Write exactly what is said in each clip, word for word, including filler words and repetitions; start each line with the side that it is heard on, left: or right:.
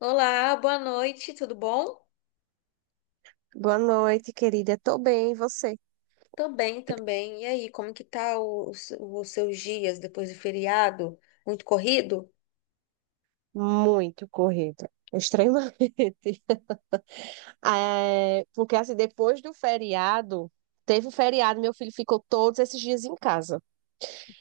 left: Olá, boa noite, tudo bom?
right: Boa noite, querida. Tô bem, e você?
left: Também, também. E aí, como que tá o- os, os seus dias depois do feriado? Muito corrido?
right: Muito corrida, extremamente. É, porque assim, depois do feriado, teve o feriado, meu filho ficou todos esses dias em casa.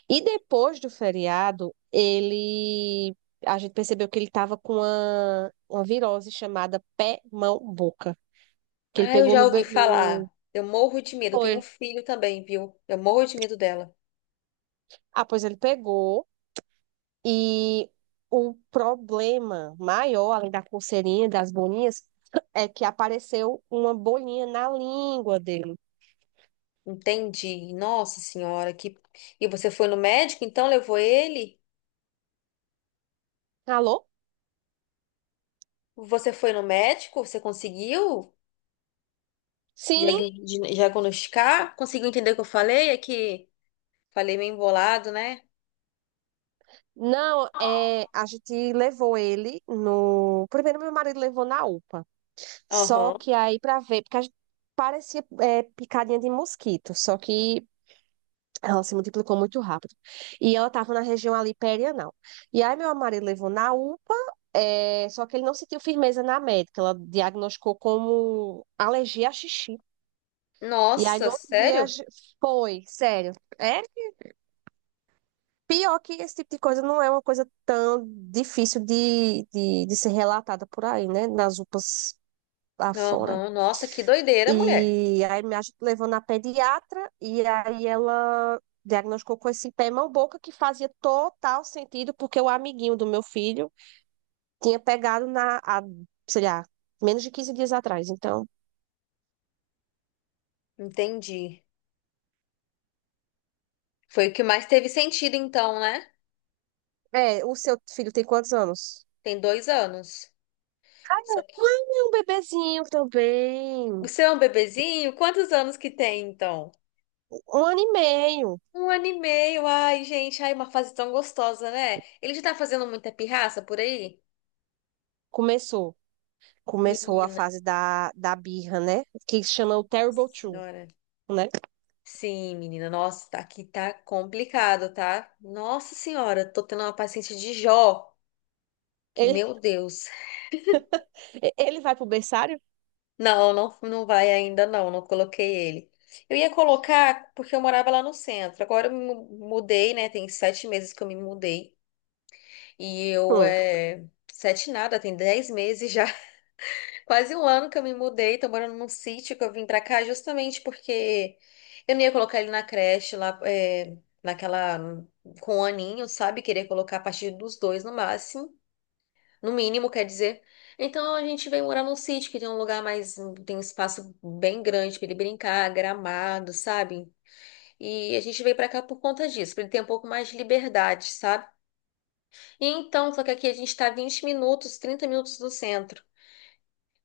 right: E depois do feriado, ele a gente percebeu que ele estava com uma, uma virose chamada pé, mão, boca, que ele
left: Ah, eu
right: pegou
left: já
right: no,
left: ouvi
right: be- no...
left: falar. Eu morro de medo. Tenho um
right: Foi.
left: filho também, viu? Eu morro de medo dela.
right: Ah, pois ele pegou. E o problema maior, além da coceirinha, das bolinhas, é que apareceu uma bolinha na língua dele.
left: Entendi. Nossa senhora. que... E você foi no médico, então levou ele?
right: Alô?
left: Você foi no médico? Você conseguiu
right: Sim.
left: diagn- diagnosticar? Conseguiu entender o que eu falei? É que falei meio embolado, né?
right: Não, é, a gente levou ele no. Primeiro, meu marido levou na UPA. Só
left: Aham.
right: que aí, pra ver, porque a gente parecia é, picadinha de mosquito. Só que ela se multiplicou muito rápido. E ela estava na região ali perianal. E aí meu marido levou na UPA, é, só que ele não sentiu firmeza na médica. Ela diagnosticou como alergia a xixi. E aí no
left: Nossa,
right: outro dia a
left: sério?
right: foi, sério. É pior que esse tipo de coisa não é uma coisa tão difícil de, de, de ser relatada por aí, né? Nas UPAs lá fora.
left: Aham. Nossa, que doideira, mulher.
right: E aí me aj- levou na pediatra e aí ela diagnosticou com esse pé mão boca que fazia total sentido porque o amiguinho do meu filho tinha pegado na, há, sei lá, menos de quinze dias atrás. Então,
left: Entendi. Foi o que mais teve sentido, então, né?
right: é, o seu filho tem quantos anos?
left: Tem dois anos. Isso
right: Ah,
left: aqui-
right: é um bebezinho
left: O
right: também.
left: seu é um bebezinho? Quantos anos que tem, então?
right: Um ano e meio
left: Um ano e meio. Ai, gente, ai, uma fase tão gostosa, né? Ele já tá fazendo muita pirraça por aí?
right: começou. Começou a
left: Menina,
right: fase da, da birra, né? Que chama o
left: nossa
right: Terrible Two,
left: senhora.
right: né?
left: Sim, menina, nossa, tá- aqui tá complicado, tá? Nossa senhora, tô tendo uma paciente de Jó, que
right: Ele,
left: meu Deus.
right: ele vai pro berçário?
left: Não, não, não vai ainda não, não coloquei ele. Eu ia colocar porque eu morava lá no centro. Agora eu me mu- mudei, né? Tem sete meses que eu me mudei. E eu
right: Hum.
left: é. Sete nada, tem dez meses já. Quase um ano que eu me mudei. Tô morando num sítio que eu vim pra cá justamente porque eu não ia colocar ele na creche lá, é, naquela. Com o aninho, sabe? Queria colocar a partir dos dois no máximo. No mínimo, quer dizer. Então a gente veio morar num sítio que tem um lugar mais, tem um espaço bem grande para ele brincar, gramado, sabe? E a gente veio para cá por conta disso, para ele ter um pouco mais de liberdade, sabe? E então, só que aqui a gente tá vinte minutos, trinta minutos do centro.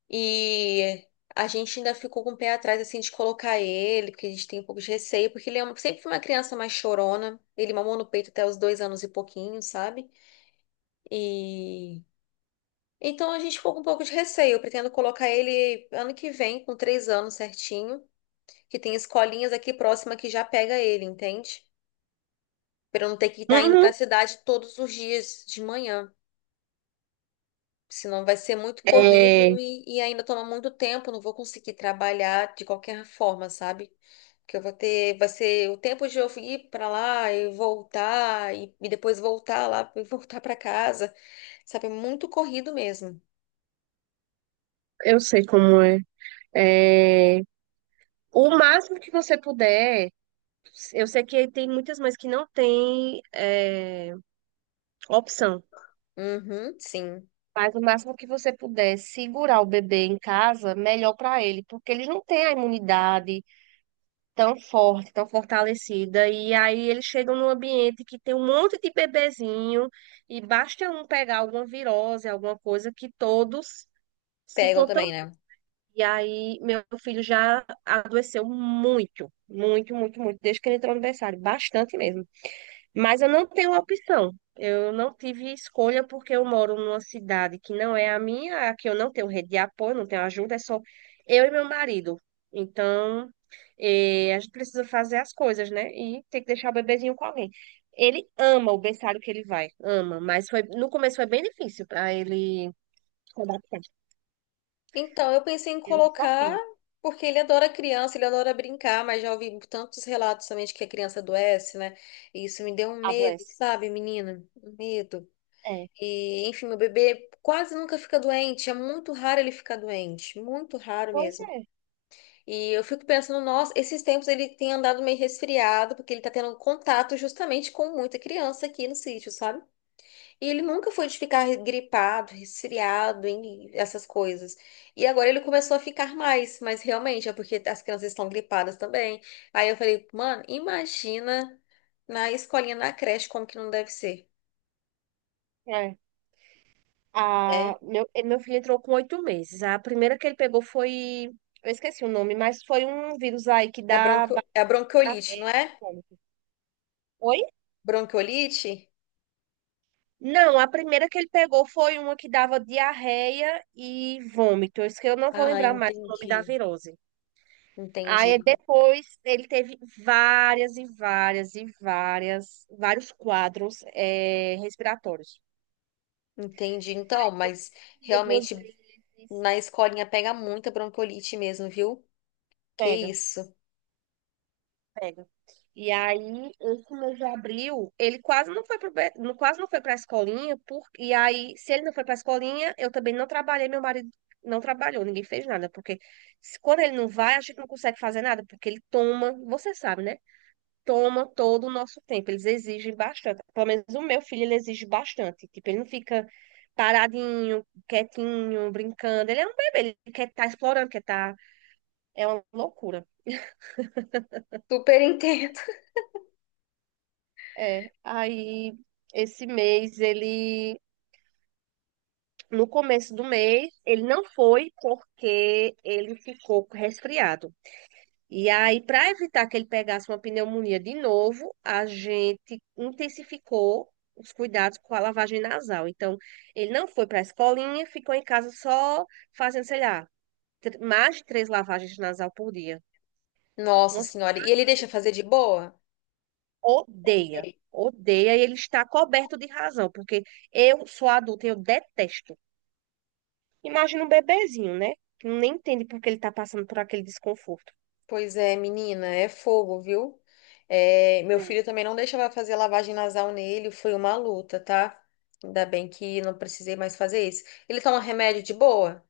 left: E a gente ainda ficou com o pé atrás assim de colocar ele, porque a gente tem um pouco de receio, porque ele é um- sempre foi uma criança mais chorona. Ele mamou no peito até os dois anos e pouquinho, sabe? E então a gente ficou com um pouco de receio. Eu pretendo colocar ele ano que vem, com três anos certinho, que tem escolinhas aqui próxima que já pega ele, entende? Para eu não ter que estar indo para a
right: Uhum.
left: cidade todos os dias de manhã. Senão vai ser muito corrido
right: É,
left: e, e ainda toma muito tempo, não vou conseguir trabalhar de qualquer forma, sabe? Porque eu vou ter, vai ser o tempo de eu ir para lá e voltar e, e depois voltar lá e voltar para casa, sabe? É muito corrido mesmo.
right: eu sei como é. É, o máximo que você puder, eu sei que tem muitas mães que não têm é, opção,
left: Uhum, sim.
right: mas o máximo que você puder segurar o bebê em casa, melhor para ele, porque ele não tem a imunidade tão forte, tão fortalecida, e aí eles chegam num ambiente que tem um monte de bebezinho, e basta um pegar alguma virose, alguma coisa, que todos se
left: Pegam
right: contam.
left: também, né?
right: E aí, meu filho já adoeceu muito, muito, muito, muito, desde que ele entrou no berçário, bastante mesmo. Mas eu não tenho opção. Eu não tive escolha porque eu moro numa cidade que não é a minha, a que eu não tenho rede de apoio, não tenho ajuda, é só eu e meu marido. Então, eh, a gente precisa fazer as coisas, né? E tem que deixar o bebezinho com alguém. Ele ama o berçário que ele vai, ama, mas foi, no começo foi bem difícil para ele se adaptar.
left: Então, eu pensei em
right: É um
left: colocar,
right: desafio,
left: porque ele adora criança, ele adora brincar, mas já ouvi tantos relatos também de que a criança adoece, né? E isso me deu um medo,
right: adoece.
left: sabe, menina? Um medo.
right: É.
left: E, enfim, meu bebê quase nunca fica doente, é muito raro ele ficar doente, muito raro
right: Pois
left: mesmo.
right: é.
left: E eu fico pensando, nossa, esses tempos ele tem andado meio resfriado, porque ele tá tendo contato justamente com muita criança aqui no sítio, sabe? E ele nunca foi de ficar gripado, resfriado, em essas coisas. E agora ele começou a ficar mais, mas realmente é porque as crianças estão gripadas também. Aí eu falei, mano, imagina na escolinha, na creche, como que não deve ser,
right: É. A,
left: né?
right: meu, e- meu filho entrou com oito meses. A primeira que ele pegou foi. Eu esqueci o nome, mas foi um vírus aí que
left: É
right: dá
left: bronco...
right: ba-
left: é a bronquiolite, não
right: diarreia e
left: é?
right: vômito. Oi?
left: Bronquiolite?
right: Não, a primeira que ele pegou foi uma que dava diarreia e vômito. Isso que eu não vou
left: Ah,
right: lembrar mais o nome da
left: entendi.
right: virose. Aí
left: Entendi,
right: depois ele teve várias e várias e várias, vários quadros eh, respiratórios.
left: entendi. Então, mas
right: Ia duas
left: realmente
right: vezes,
left: na escolinha pega muita bronquiolite mesmo, viu? Que
right: pega.
left: isso.
right: Pega. E aí, esse mês de abril, ele quase não foi para quase não foi para a escolinha, por, e aí, se ele não foi para a escolinha, eu também não trabalhei, meu marido não trabalhou, ninguém fez nada, porque se- quando ele não vai, a gente não consegue fazer nada, porque ele toma, você sabe, né? Toma todo o nosso tempo, eles exigem bastante. Pelo menos o meu filho, ele exige bastante. Tipo, ele não fica paradinho, quietinho, brincando. Ele é um bebê, ele quer estar explorando, quer estar... É uma loucura.
left: Super entendo.
right: É, aí esse mês ele, no começo do mês, ele não foi porque ele ficou resfriado. E aí, para evitar que ele pegasse uma pneumonia de novo, a gente intensificou os cuidados com a lavagem nasal. Então, ele não foi para a escolinha, ficou em casa só fazendo, sei lá, tr- mais de três lavagens nasal por dia.
left: Nossa
right: Umas
left: senhora, e ele
right: quatro,
left: deixa fazer de boa?
right: odeia,
left: Sei.
right: odeia e ele está coberto de razão, porque eu sou adulta e eu detesto. Imagina um bebezinho, né? Que nem entende por que ele está passando por aquele desconforto.
left: Pois é, menina, é fogo, viu? É, meu filho
right: É.
left: também não deixava fazer lavagem nasal nele, foi uma luta, tá? Ainda bem que não precisei mais fazer isso. Ele toma remédio de boa?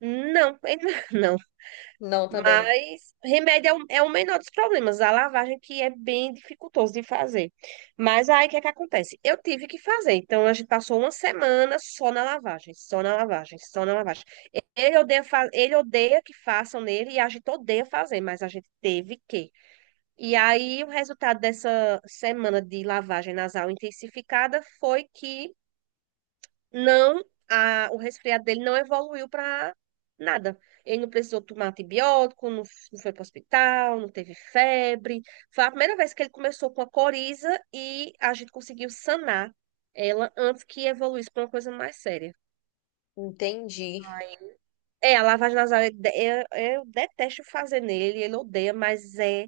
right: Não, ele não.
left: Não, também, né?
right: Mas remédio é o, é o menor dos problemas. A lavagem que é bem dificultoso de fazer. Mas aí o que é que acontece? Eu tive que fazer. Então a gente passou uma semana só na lavagem, só na lavagem, só na lavagem. Ele odeia, fa- ele odeia que façam nele e a gente odeia fazer, mas a gente teve que. E aí, o resultado dessa semana de lavagem nasal intensificada foi que não, a, o resfriado dele não evoluiu para nada. Ele não precisou tomar antibiótico, não, f- não foi para o hospital, não teve febre. Foi a primeira vez que ele começou com a coriza e a gente conseguiu sanar ela antes que evoluísse para uma coisa mais séria.
left: Entendi,
right: Ai, é, a lavagem nasal, eu, de- eu, eu detesto fazer nele, ele odeia, mas é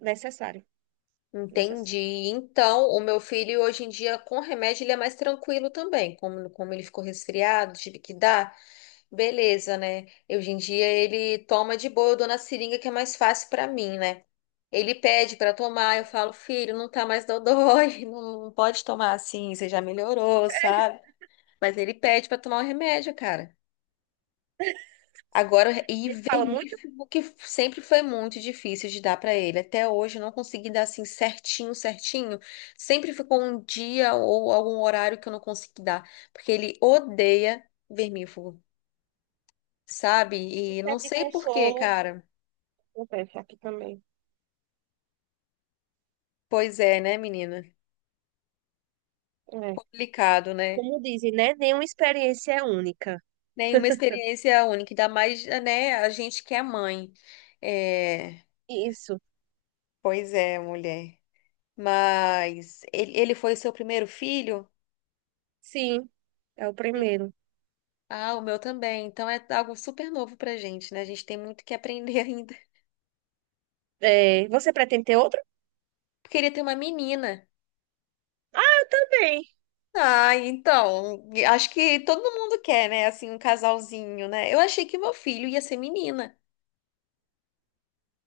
right: necessário. Necessário.
left: entendi. Então, o meu filho hoje em dia, com remédio, ele é mais tranquilo também. Como, como ele ficou resfriado, tive que dar. Beleza, né? Hoje em dia ele toma de boa, eu dou na seringa que é mais fácil pra mim, né? Ele pede pra tomar, eu falo, filho, não tá mais dodói, não não pode tomar assim, você já melhorou, sabe? Mas ele pede pra tomar o remédio, cara. Agora,
right: Ele fala muito.
left: ivermífugo, que sempre foi muito difícil de dar pra ele. Até hoje eu não consegui dar assim certinho, certinho. Sempre ficou um dia ou algum horário que eu não consegui dar, porque ele odeia vermífugo. sabe?
right: E
left: E não
right: serve de
left: sei por quê,
right: consolo.
left: cara.
right: Acontece aqui também.
left: Pois é, né, menina?
right: É.
left: Complicado, né?
right: Como dizem, né? Nenhuma experiência é única.
left: Nenhuma experiência única, ainda mais, eh, né, a gente que é mãe. É,
right: Isso.
left: pois é, mulher. Mas ele, ele foi o seu primeiro filho?
right: Sim, é o
left: Sim.
right: primeiro.
left: Ah, o meu também. Então é algo super novo pra gente, né? A gente tem muito que aprender ainda.
right: É, você pretende ter outro?
left: Eu Queria ter uma menina.
right: Ah, eu também.
left: Ah, então, acho que todo mundo quer, né? Assim, um casalzinho, né? Eu achei que meu filho ia ser menina.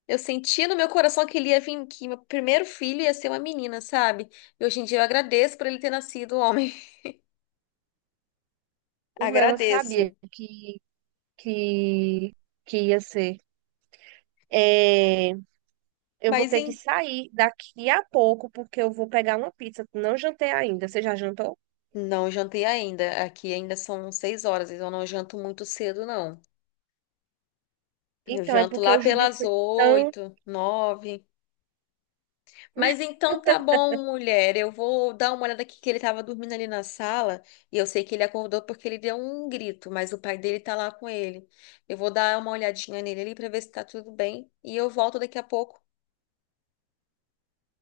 left: Eu sentia no meu coração que ele ia vir, que meu primeiro filho ia ser uma menina, sabe? E hoje em dia eu agradeço por ele ter nascido um homem.
right: O meu eu
left: Agradeço.
right: sabia que, que, que ia ser. É, eu vou
left: Mas
right: ter que
left: em...
right: sair daqui a pouco, porque eu vou pegar uma pizza. Não jantei ainda. Você já jantou?
left: não jantei ainda. Aqui ainda são seis horas, então eu não janto muito cedo, não. Eu
right: Então, é
left: janto
right: porque
left: lá
right: hoje o dia
left: pelas
right: foi tão.
left: oito, nove. Mas então tá bom, mulher. Eu vou dar uma olhada aqui que ele tava dormindo ali na sala. E eu sei que ele acordou porque ele deu um grito, mas o pai dele tá lá com ele. Eu vou dar uma olhadinha nele ali pra ver se tá tudo bem. E eu volto daqui a pouco.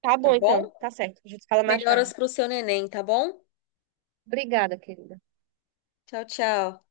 right: Tá
left: tá
right: bom,
left: bom?
right: então. Tá certo. A gente fala mais
left: Melhoras
right: tarde.
left: pro seu neném, tá bom?
right: Obrigada, querida.
left: Tchau, tchau.